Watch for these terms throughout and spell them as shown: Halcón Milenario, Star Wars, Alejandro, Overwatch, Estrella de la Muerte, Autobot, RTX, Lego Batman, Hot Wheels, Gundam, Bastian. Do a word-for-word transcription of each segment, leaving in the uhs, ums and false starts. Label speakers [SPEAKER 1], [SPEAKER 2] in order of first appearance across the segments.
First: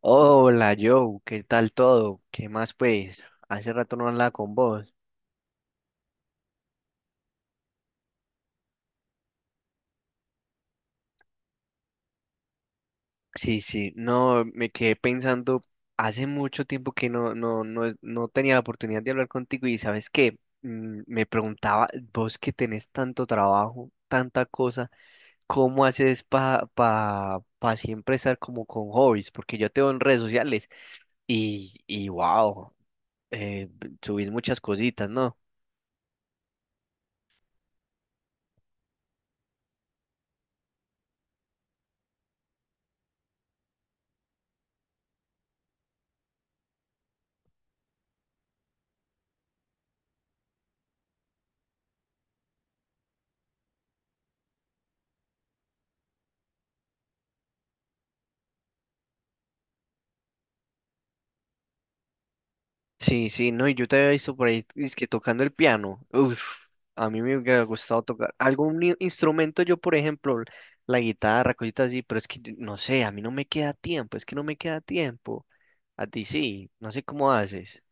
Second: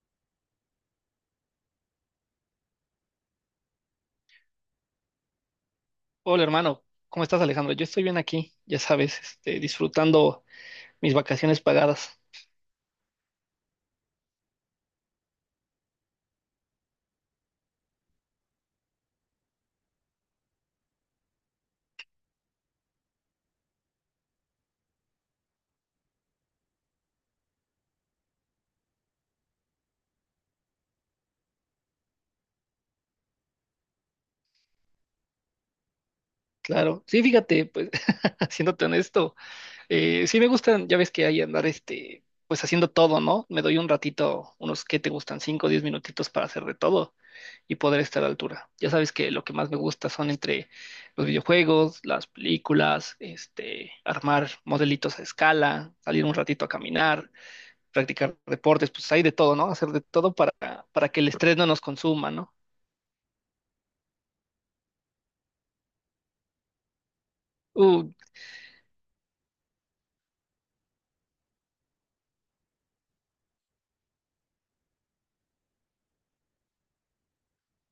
[SPEAKER 1] Hola Joe, ¿qué tal todo? ¿Qué más pues? Hace rato no hablaba con vos.
[SPEAKER 2] Hola hermano, ¿cómo estás, Alejandro? Yo estoy bien aquí, ya sabes, este, disfrutando mis vacaciones pagadas,
[SPEAKER 1] Sí, sí, no, me quedé pensando, hace mucho tiempo que no, no, no, es- no tenía la oportunidad de hablar contigo y ¿sabes qué? Mm, Me preguntaba, vos que tenés tanto trabajo, tanta cosa, ¿cómo haces para pa, pa pa siempre estar como con hobbies? Porque yo te veo en redes sociales y, y wow, eh, subís muchas cositas, ¿no?
[SPEAKER 2] claro. Sí, fíjate, pues, haciéndote honesto, eh, sí me gustan, ya ves que hay andar, este, pues haciendo todo, ¿no? Me doy un ratito, unos que te gustan, cinco o diez minutitos para hacer de todo y poder estar a la altura. Ya sabes que lo que más me gusta son entre los videojuegos, las películas, este, armar modelitos a escala, salir un ratito a caminar practicar deportes, pues hay de todo, ¿no? Hacer de todo para, para que el estrés no nos consuma, ¿no?
[SPEAKER 1] Sí, sí, no, y yo te había visto por ahí, es que tocando el piano. Uf, a mí me hubiera gustado
[SPEAKER 2] Uh,
[SPEAKER 1] tocar algún i- instrumento, yo por ejemplo, la guitarra, cositas así, pero es que yo- no sé, a mí no me queda tiempo, es que no me queda tiempo. A ti sí, no sé cómo haces.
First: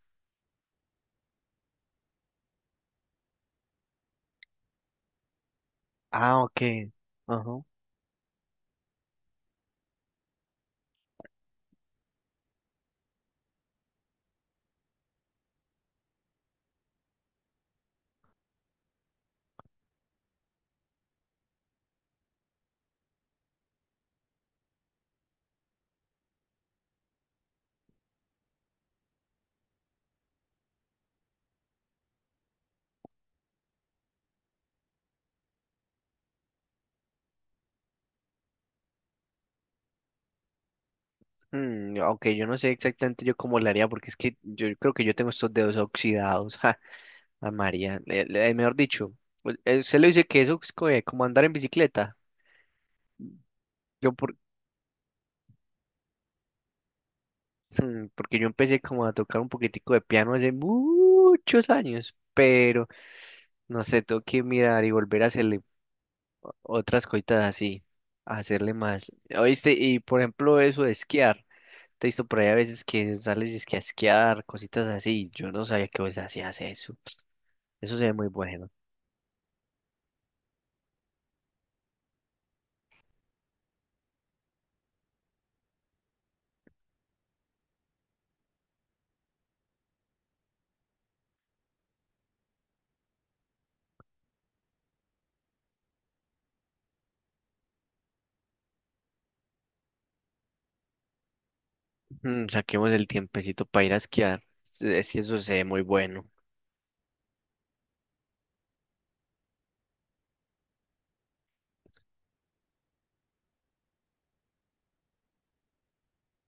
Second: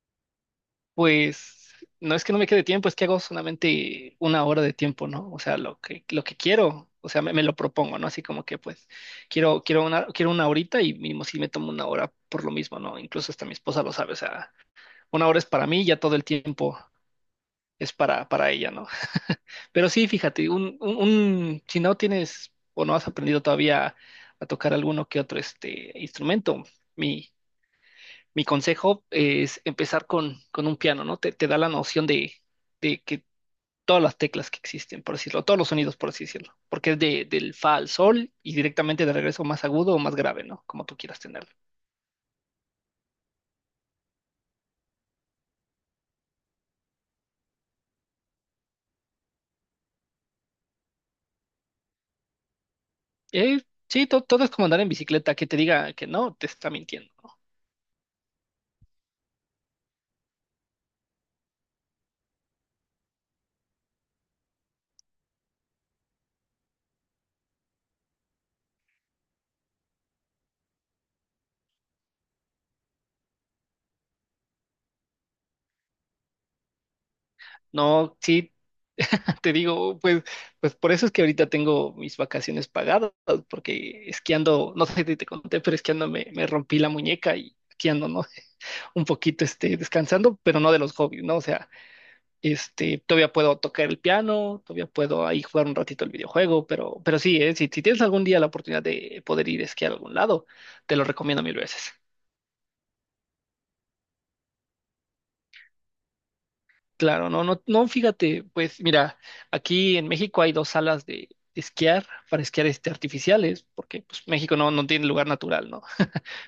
[SPEAKER 2] pues no es que no me quede tiempo, es que hago solamente una hora de tiempo, ¿no? O sea, lo que, lo que
[SPEAKER 1] Ah, ok.
[SPEAKER 2] quiero, o sea, me, me lo
[SPEAKER 1] Ajá.
[SPEAKER 2] propongo, ¿no? Así como que pues quiero, quiero una, quiero una horita y mismo si me tomo una hora por lo mismo, ¿no? Incluso hasta mi esposa lo sabe, o sea, una hora es para mí, ya todo el tiempo es para, para ella, ¿no? Pero sí, fíjate, un, un, un- si no tienes o no has aprendido todavía a tocar alguno que otro este instrumento, mi, mi consejo es empezar con, con un piano, ¿no? Te, te da la noción de, de que todas las teclas que existen, por decirlo, todos los sonidos, por así decirlo, porque es de, del fa al sol y directamente de regreso más agudo o más grave, ¿no? Como tú quieras tenerlo.
[SPEAKER 1] Mm, ok, yo no sé exactamente yo cómo le haría, porque es que yo creo que yo tengo estos dedos oxidados. Ja, a María, le- le- mejor dicho, u- eh, usted le dice que eso es co- eh, como andar en bicicleta.
[SPEAKER 2] Eh, sí,
[SPEAKER 1] Yo,
[SPEAKER 2] to-
[SPEAKER 1] por,
[SPEAKER 2] todo es como andar en bicicleta, que te diga que no, te está mintiendo.
[SPEAKER 1] Hmm, Porque yo empecé como a tocar un poquitico de piano hace muchos años, pero no sé, tengo que mirar y volver a hacerle otras cositas así, a hacerle más. ¿Oíste? Y por ejemplo, eso de esquiar, te he visto por ahí a veces que sales y es que a esquiar, cositas así, yo no sabía que vos hacías eso. Eso
[SPEAKER 2] No,
[SPEAKER 1] se ve
[SPEAKER 2] no,
[SPEAKER 1] muy
[SPEAKER 2] sí,
[SPEAKER 1] bueno.
[SPEAKER 2] te digo, pues, pues por eso es que ahorita tengo mis vacaciones pagadas, porque esquiando, no sé si te conté, pero esquiando me, me rompí la muñeca y aquí ando, ¿no? Un poquito, este, descansando, pero no de los hobbies, ¿no? O sea, este, todavía puedo tocar el piano, todavía puedo ahí jugar un ratito el videojuego, pero, pero sí, ¿eh? Si, si tienes algún día la oportunidad de poder ir a esquiar a algún lado, te lo recomiendo mil veces.
[SPEAKER 1] Mm, saquemos el tiempecito para ir a esquiar, es que eso se ve muy bueno.
[SPEAKER 2] Claro, no, no, no, fíjate, pues mira, aquí en México hay dos salas de, esquiar para esquiar este, artificiales, porque pues México no, no tiene lugar natural, ¿no?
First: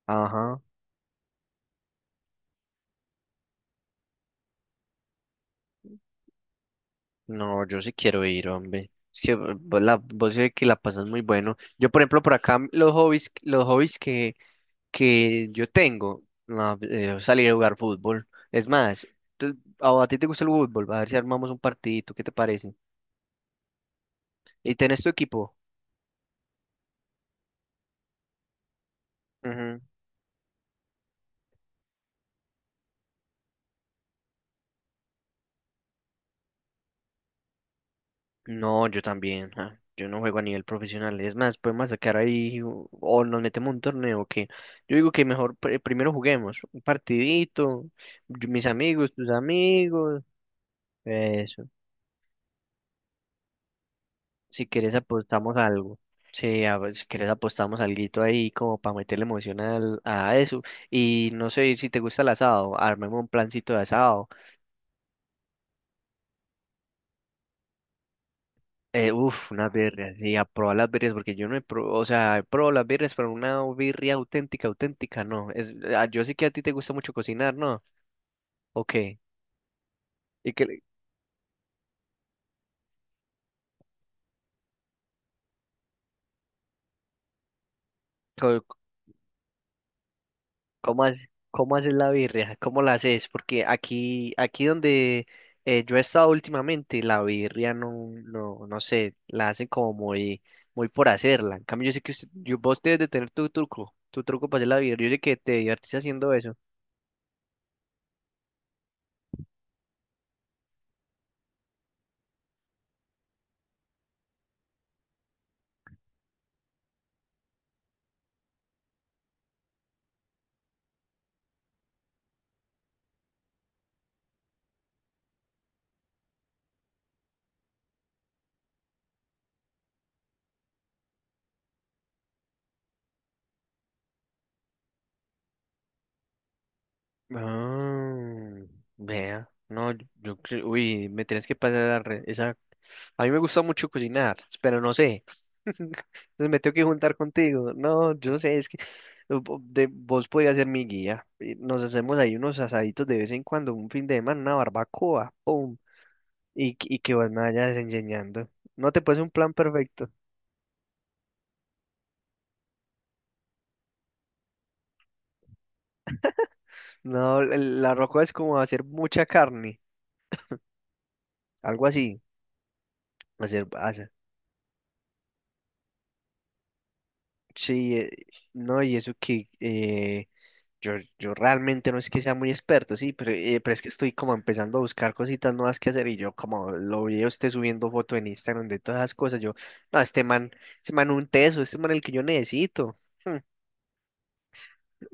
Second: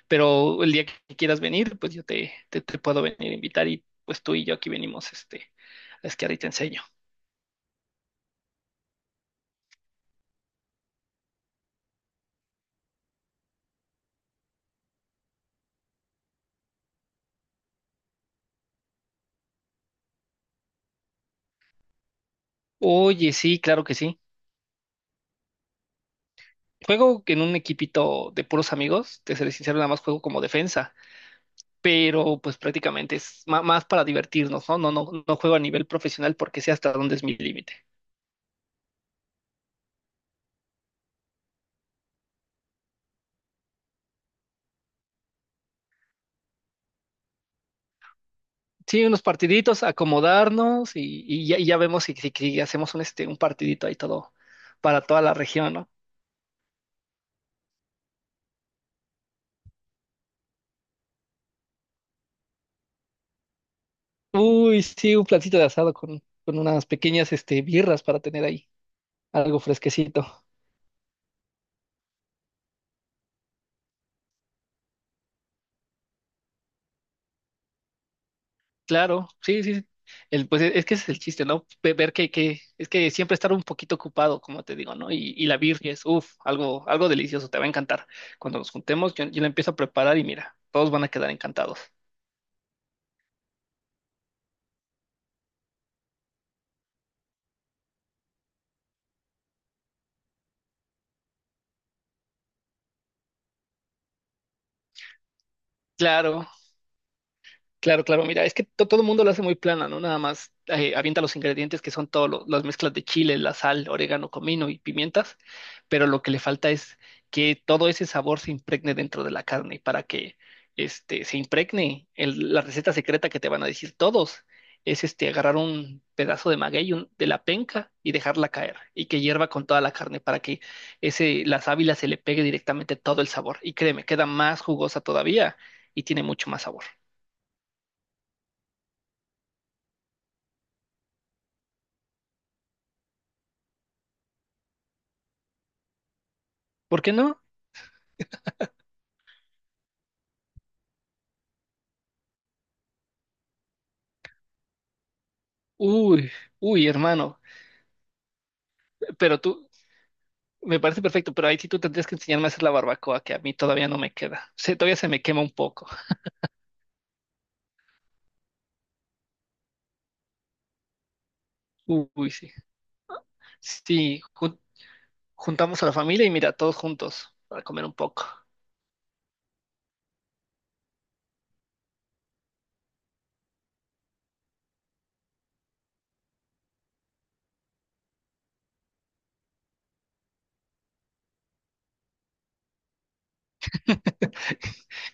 [SPEAKER 1] Ajá.
[SPEAKER 2] Pero el día que quieras venir, pues yo te, te, te puedo venir a invitar y pues tú y yo aquí venimos este, a esquiar y te enseño.
[SPEAKER 1] No, yo sí quiero ir, hombre. Es que vo- vos, la, vos sé que la pasas muy bueno. Yo, por ejemplo, por acá los hobbies, los hobbies que, que yo tengo, no, eh, salir a jugar fútbol. Es más, tú- a, a ti te gusta el fútbol, a ver si armamos un partidito, ¿qué te parece?
[SPEAKER 2] Oye, sí, claro que sí.
[SPEAKER 1] ¿Y tenés tu equipo?
[SPEAKER 2] Juego en un equipito de puros amigos, te seré sincero,
[SPEAKER 1] Ujú.
[SPEAKER 2] nada más juego como defensa, pero pues prácticamente es ma- más para divertirnos, ¿no? No, no, no juego a nivel profesional porque sé hasta dónde es mi límite.
[SPEAKER 1] No, yo también. ah, Yo no juego a nivel profesional. Es más, podemos sacar ahí o, o nos metemos un torneo que yo digo que mejor pr- primero juguemos un partidito, yo- mis
[SPEAKER 2] Sí,
[SPEAKER 1] amigos,
[SPEAKER 2] unos
[SPEAKER 1] tus
[SPEAKER 2] partiditos,
[SPEAKER 1] amigos.
[SPEAKER 2] acomodarnos y, y ya, y
[SPEAKER 1] Eso.
[SPEAKER 2] ya vemos si, si- si hacemos un, este, un partidito ahí todo
[SPEAKER 1] Si quieres
[SPEAKER 2] para toda la
[SPEAKER 1] apostamos
[SPEAKER 2] región, ¿no?
[SPEAKER 1] algo. Sí, a ver, si quieres apostamos alguito ahí como para meterle emoción al- a eso. Y no sé si te gusta el asado, armemos un plancito de asado.
[SPEAKER 2] Uy, sí, un platito de asado con, con unas pequeñas este, birras para tener ahí
[SPEAKER 1] Eh, uf,
[SPEAKER 2] algo
[SPEAKER 1] unas birrias,
[SPEAKER 2] fresquecito.
[SPEAKER 1] sí, a probar las birrias, porque yo no he probado, o sea, he probado las birrias, pero una birria auténtica, auténtica, no. Es, ah, yo sé que a ti te gusta mucho cocinar, ¿no? Ok.
[SPEAKER 2] Claro, sí, sí. El,
[SPEAKER 1] ¿Y
[SPEAKER 2] pues
[SPEAKER 1] qué, le-
[SPEAKER 2] es que ese es el chiste, ¿no? Ve- Ver que, que es que siempre estar un poquito ocupado, como te digo, ¿no? Y, y la birria es, uff, algo, algo delicioso, te va a encantar. Cuando
[SPEAKER 1] co-
[SPEAKER 2] nos juntemos, yo, yo la empiezo a preparar y mira, todos van
[SPEAKER 1] ¿Cómo,
[SPEAKER 2] a
[SPEAKER 1] ha-
[SPEAKER 2] quedar
[SPEAKER 1] cómo
[SPEAKER 2] encantados.
[SPEAKER 1] haces la birria? ¿Cómo la haces? Porque aquí, aquí donde eh, yo he estado últimamente, la birria no, no, no sé, la hacen como muy, muy por hacerla. En cambio, yo sé que usted- yo, vos debes de tener tu truco, tu truco para hacer la birria. Yo sé que te divertís haciendo
[SPEAKER 2] Claro,
[SPEAKER 1] eso.
[SPEAKER 2] Claro, claro, mira, es que to- todo el mundo lo hace muy plana, ¿no? Nada más eh, avienta los ingredientes que son todas las mezclas de chile, la sal, orégano, comino y pimientas, pero lo que le falta es que todo ese sabor se impregne dentro de la carne y para que este, se impregne el- la receta secreta que te van a decir todos. Es este, agarrar un pedazo de maguey un- de la penca y dejarla caer y que hierva con toda la carne para que ese, la sábila se le pegue directamente todo el sabor. Y créeme, queda más jugosa todavía y tiene mucho más sabor.
[SPEAKER 1] Ah, vea. No, yo, yo cre- uy, me tienes que pasar esa. A mí me gusta mucho cocinar, pero no sé. Entonces me tengo que
[SPEAKER 2] ¿Por qué
[SPEAKER 1] juntar
[SPEAKER 2] no?
[SPEAKER 1] contigo. No, yo no sé, es que vo- de- vos podías ser mi guía. Y nos hacemos ahí unos asaditos de vez en cuando, un fin de semana, una barbacoa, ¡pum!
[SPEAKER 2] Uy,
[SPEAKER 1] Y,
[SPEAKER 2] uy,
[SPEAKER 1] que- y que vos
[SPEAKER 2] hermano,
[SPEAKER 1] me vayas enseñando. No te puse un
[SPEAKER 2] pero
[SPEAKER 1] plan
[SPEAKER 2] tú,
[SPEAKER 1] perfecto.
[SPEAKER 2] me parece perfecto, pero ahí sí tú tendrías que enseñarme a hacer la barbacoa, que a mí todavía no me queda. Se- todavía se me quema un poco.
[SPEAKER 1] No, el- la roca es como hacer mucha carne, algo así.
[SPEAKER 2] Uy, sí.
[SPEAKER 1] Hacer, hacer-
[SPEAKER 2] Sí, jun- juntamos a la familia y mira, todos juntos para comer un
[SPEAKER 1] sí, eh,
[SPEAKER 2] poco.
[SPEAKER 1] no, y eso que eh, yo, yo realmente no es que sea muy experto, sí, pero, eh, pero es que estoy como empezando a buscar cositas nuevas que hacer y yo como lo vi a usted subiendo foto en Instagram de todas las cosas, yo, no, este man, este man un teso, este man el que yo necesito. Hmm,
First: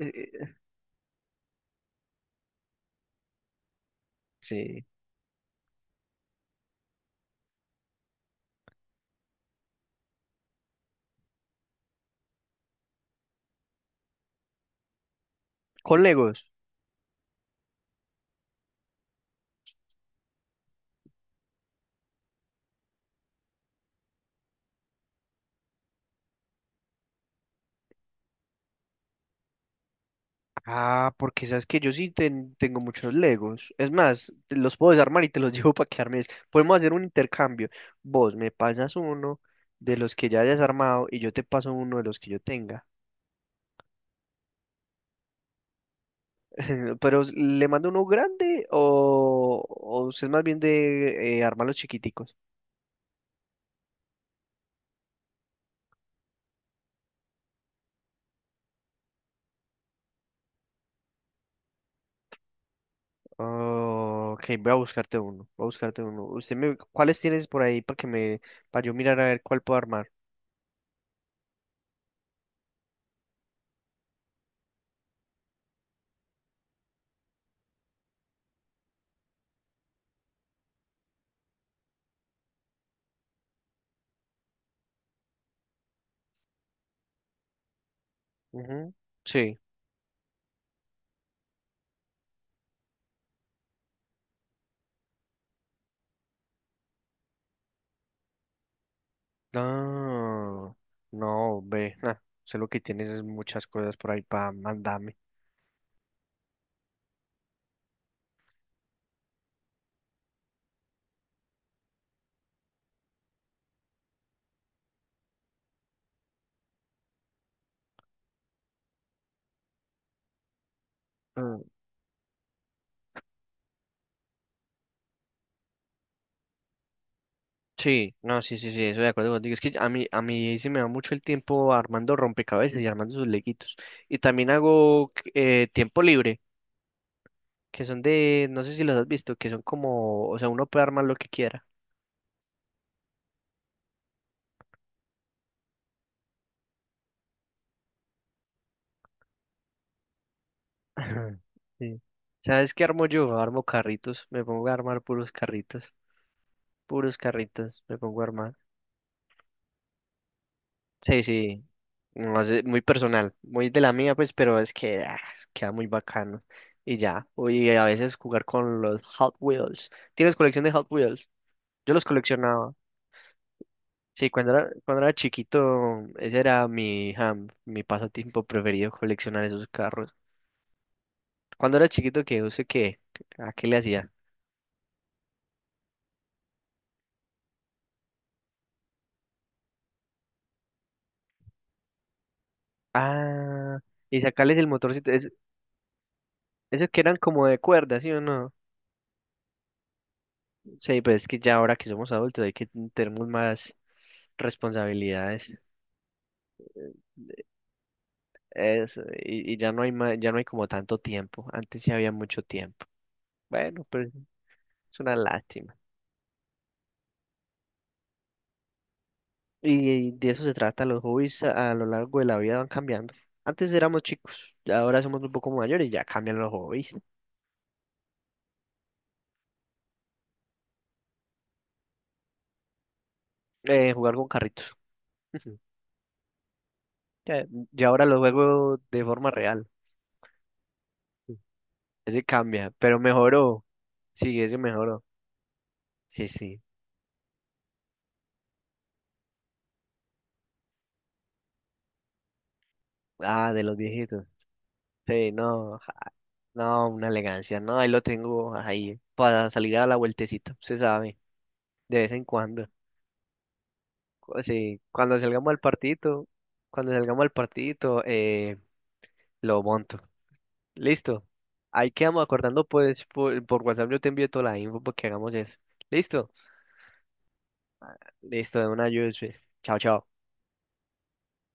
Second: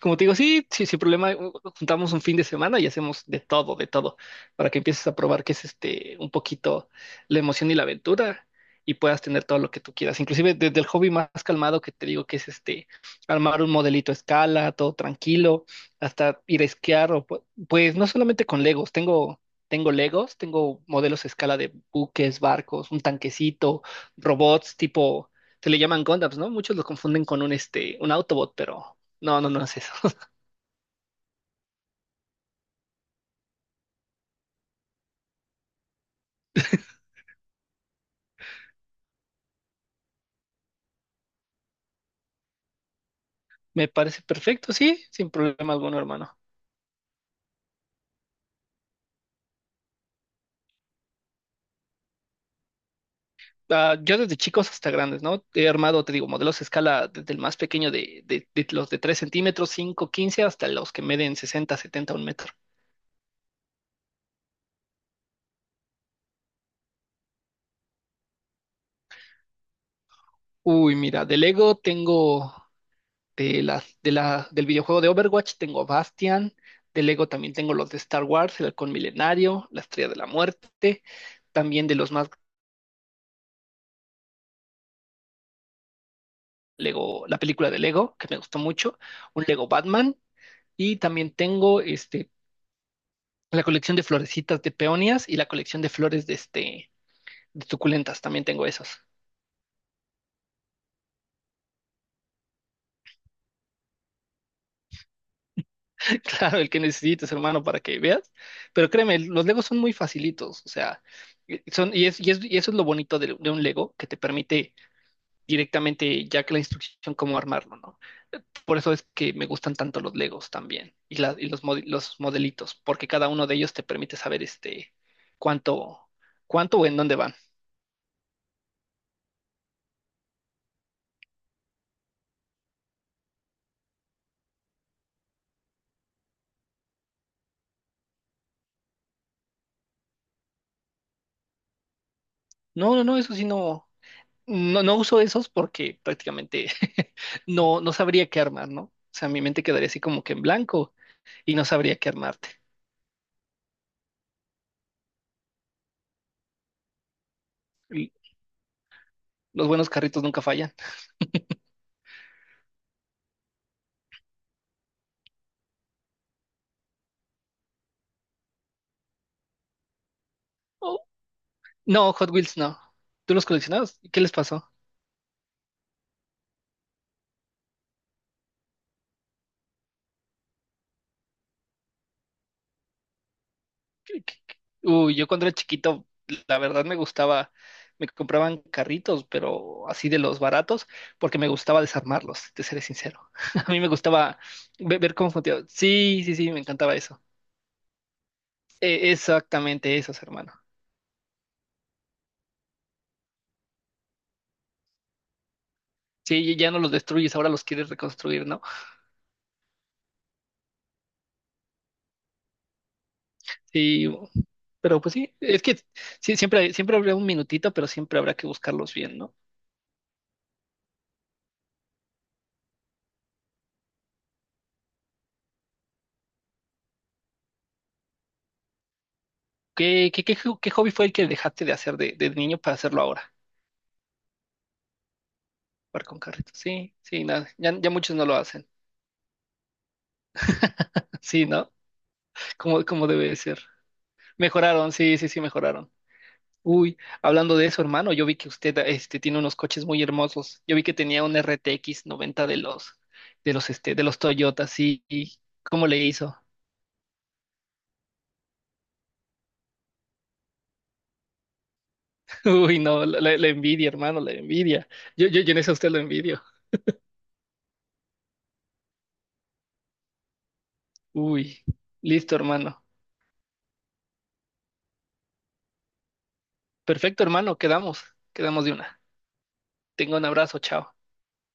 [SPEAKER 2] Como te digo,
[SPEAKER 1] eh,
[SPEAKER 2] sí, sí, sin problema, u- juntamos un fin de semana y hacemos de todo, de todo, para que
[SPEAKER 1] Sí.
[SPEAKER 2] empieces a probar que es este un poquito la emoción y la aventura y puedas tener todo lo que tú quieras. Inclusive desde el hobby más calmado que te digo que es este armar un modelito a escala, todo tranquilo,
[SPEAKER 1] Con Legos.
[SPEAKER 2] hasta ir a esquiar o pu- pues no solamente con Legos, tengo tengo Legos, tengo modelos a escala de buques, barcos, un tanquecito, robots tipo se le llaman Gundams, ¿no? Muchos los confunden con un este un Autobot, pero no, no, no es eso.
[SPEAKER 1] Ah, porque sabes que yo sí ten- tengo muchos Legos. Es más, te los puedo desarmar y te los llevo para quedarme. Podemos hacer un intercambio. Vos me pasas uno de los que ya hayas armado y yo te paso uno de los que yo tenga.
[SPEAKER 2] Me parece perfecto, sí, sin problema alguno, hermano.
[SPEAKER 1] Pero ¿le mando uno grande o, o usted es más bien de eh, armar los chiquiticos?
[SPEAKER 2] Ah, yo desde chicos hasta grandes, ¿no? He armado, te digo, modelos a escala desde el más pequeño de, de- de los de tres centímetros, cinco, quince, hasta los que miden sesenta, setenta, un metro.
[SPEAKER 1] Oh, ok, voy a buscarte uno, voy a buscarte uno. Usted me, ¿cuáles tienes por ahí para que me, para yo mirar a ver cuál puedo armar?
[SPEAKER 2] Uy, mira, de Lego tengo de la, de la, del videojuego de Overwatch, tengo Bastian. De Lego también tengo los de Star Wars, el Halcón Milenario, la Estrella de la Muerte. También de los más Lego, la película de Lego, que me gustó
[SPEAKER 1] Ujú,
[SPEAKER 2] mucho, un
[SPEAKER 1] sí.
[SPEAKER 2] Lego Batman. Y también tengo este la colección de florecitas de peonias y la colección de flores de este de suculentas, también tengo esos.
[SPEAKER 1] No, no, ve, nah, sé lo que tienes es muchas cosas por ahí para mandarme.
[SPEAKER 2] Claro, el que necesites, hermano, para que veas. Pero créeme, los Legos son muy facilitos, o sea, eh, son, y, es, y, es- y eso es lo bonito de, de un Lego, que te permite directamente ya que la instrucción cómo armarlo, ¿no? Por eso es que me gustan tanto los Legos también, y, la- y
[SPEAKER 1] Mm,
[SPEAKER 2] los, mod- los modelitos, porque cada uno de ellos te permite saber este cuánto, cuánto o en dónde van.
[SPEAKER 1] Sí, no, sí, sí, sí, estoy de acuerdo contigo. Es que a mí, a mí sí me va mucho el tiempo armando rompecabezas y armando sus leguitos. Y también hago eh, tiempo libre. Que son de, no sé si los has visto, que son como, o sea, uno puede armar lo que quiera.
[SPEAKER 2] No, no, no, eso sí no. No, no uso esos porque prácticamente no, no sabría qué armar, ¿no? O sea, mi mente quedaría así como que en blanco
[SPEAKER 1] Ajá.
[SPEAKER 2] y no sabría
[SPEAKER 1] Sí.
[SPEAKER 2] qué armarte.
[SPEAKER 1] ¿Sabes qué armo yo? Armo carritos, me pongo a armar puros carritos, puros carritos, me
[SPEAKER 2] L-
[SPEAKER 1] pongo a armar.
[SPEAKER 2] Los buenos carritos nunca fallan.
[SPEAKER 1] Sí, sí, no sé, muy personal, muy de la mía, pues, pero es que ah, es- queda muy bacano. Y ya, y a veces jugar con los Hot Wheels. ¿Tienes colección de Hot
[SPEAKER 2] Oh,
[SPEAKER 1] Wheels? Yo los
[SPEAKER 2] no, Hot Wheels
[SPEAKER 1] coleccionaba.
[SPEAKER 2] no. ¿Tú los coleccionabas? ¿Qué
[SPEAKER 1] Sí,
[SPEAKER 2] les
[SPEAKER 1] cuando era,
[SPEAKER 2] pasó?
[SPEAKER 1] cuando era chiquito, ese era mi, ja, mi pasatiempo preferido, coleccionar esos carros. Cuando era chiquito, ¿qué? ¿Usted qué? ¿A qué le hacía?
[SPEAKER 2] ¿Qué- qué- qué? Uy, yo cuando era chiquito, la verdad me gustaba, me compraban carritos, pero así de los baratos, porque me gustaba desarmarlos, te seré sincero. A
[SPEAKER 1] Ah,
[SPEAKER 2] mí me
[SPEAKER 1] y
[SPEAKER 2] gustaba
[SPEAKER 1] sacarles el
[SPEAKER 2] ve-
[SPEAKER 1] motorcito.
[SPEAKER 2] ver
[SPEAKER 1] Es-
[SPEAKER 2] cómo funcionaba. Sí, sí, sí, me
[SPEAKER 1] esos
[SPEAKER 2] encantaba
[SPEAKER 1] que eran
[SPEAKER 2] eso.
[SPEAKER 1] como de cuerda, ¿sí o no?
[SPEAKER 2] Eh, exactamente esos, hermano.
[SPEAKER 1] Sí, pues es que ya ahora que somos adultos hay que tenemos más responsabilidades.
[SPEAKER 2] Sí, ya no los destruyes, ahora los quieres reconstruir, ¿no?
[SPEAKER 1] Eso, y, y ya no hay ma- ya no hay como tanto tiempo. Antes sí había mucho tiempo. Bueno, pero
[SPEAKER 2] Sí,
[SPEAKER 1] es
[SPEAKER 2] pero pues
[SPEAKER 1] una
[SPEAKER 2] sí, es
[SPEAKER 1] lástima.
[SPEAKER 2] que sí, siempre, siempre habrá un minutito, pero siempre habrá que buscarlos bien, ¿no?
[SPEAKER 1] Y de eso se trata, los hobbies a, a lo largo de la vida van cambiando. Antes éramos chicos, ya ahora somos un poco mayores y ya cambian los hobbies.
[SPEAKER 2] ¿Qué, qué, qué, jo- qué hobby fue el que dejaste de hacer de, de niño para hacerlo ahora?
[SPEAKER 1] Eh, jugar con carritos.
[SPEAKER 2] Jugar con carritos. Sí, sí,
[SPEAKER 1] Ya-
[SPEAKER 2] nada, ya,
[SPEAKER 1] Yo
[SPEAKER 2] ya
[SPEAKER 1] ahora
[SPEAKER 2] muchos
[SPEAKER 1] lo
[SPEAKER 2] no lo hacen.
[SPEAKER 1] juego de forma real.
[SPEAKER 2] Sí, ¿no?
[SPEAKER 1] Ese cambia,
[SPEAKER 2] Como,
[SPEAKER 1] pero
[SPEAKER 2] como debe de ser.
[SPEAKER 1] mejoró. Sí, ese
[SPEAKER 2] Mejoraron,
[SPEAKER 1] mejoró.
[SPEAKER 2] sí, sí, sí, mejoraron.
[SPEAKER 1] Sí, sí.
[SPEAKER 2] Uy, hablando de eso, hermano, yo vi que usted este, tiene unos coches muy hermosos. Yo vi que tenía un R T X noventa de los,
[SPEAKER 1] Ah,
[SPEAKER 2] de
[SPEAKER 1] de
[SPEAKER 2] los,
[SPEAKER 1] los
[SPEAKER 2] este, de los
[SPEAKER 1] viejitos.
[SPEAKER 2] Toyota, sí.
[SPEAKER 1] Sí, no,
[SPEAKER 2] ¿Cómo
[SPEAKER 1] ja,
[SPEAKER 2] le hizo?
[SPEAKER 1] no, una elegancia. No, ahí lo tengo ahí para salir a la vueltecita, se sabe, de vez en cuando.
[SPEAKER 2] Uy, no, la, la- la envidia, hermano, la
[SPEAKER 1] Cu- Sí,
[SPEAKER 2] envidia.
[SPEAKER 1] cuando
[SPEAKER 2] Yo, yo,
[SPEAKER 1] salgamos
[SPEAKER 2] yo en
[SPEAKER 1] al
[SPEAKER 2] eso a usted lo
[SPEAKER 1] partidito,
[SPEAKER 2] envidio.
[SPEAKER 1] cuando salgamos al partidito, eh, lo monto. Listo.
[SPEAKER 2] Uy,
[SPEAKER 1] Ahí quedamos
[SPEAKER 2] listo,
[SPEAKER 1] acordando,
[SPEAKER 2] hermano.
[SPEAKER 1] pues, por, por WhatsApp yo te envío toda la info para que hagamos eso. Listo.
[SPEAKER 2] Perfecto, hermano, quedamos,
[SPEAKER 1] Listo,
[SPEAKER 2] quedamos
[SPEAKER 1] de
[SPEAKER 2] de
[SPEAKER 1] una
[SPEAKER 2] una.
[SPEAKER 1] ayuda. Chao, chao.
[SPEAKER 2] Tenga un abrazo, chao.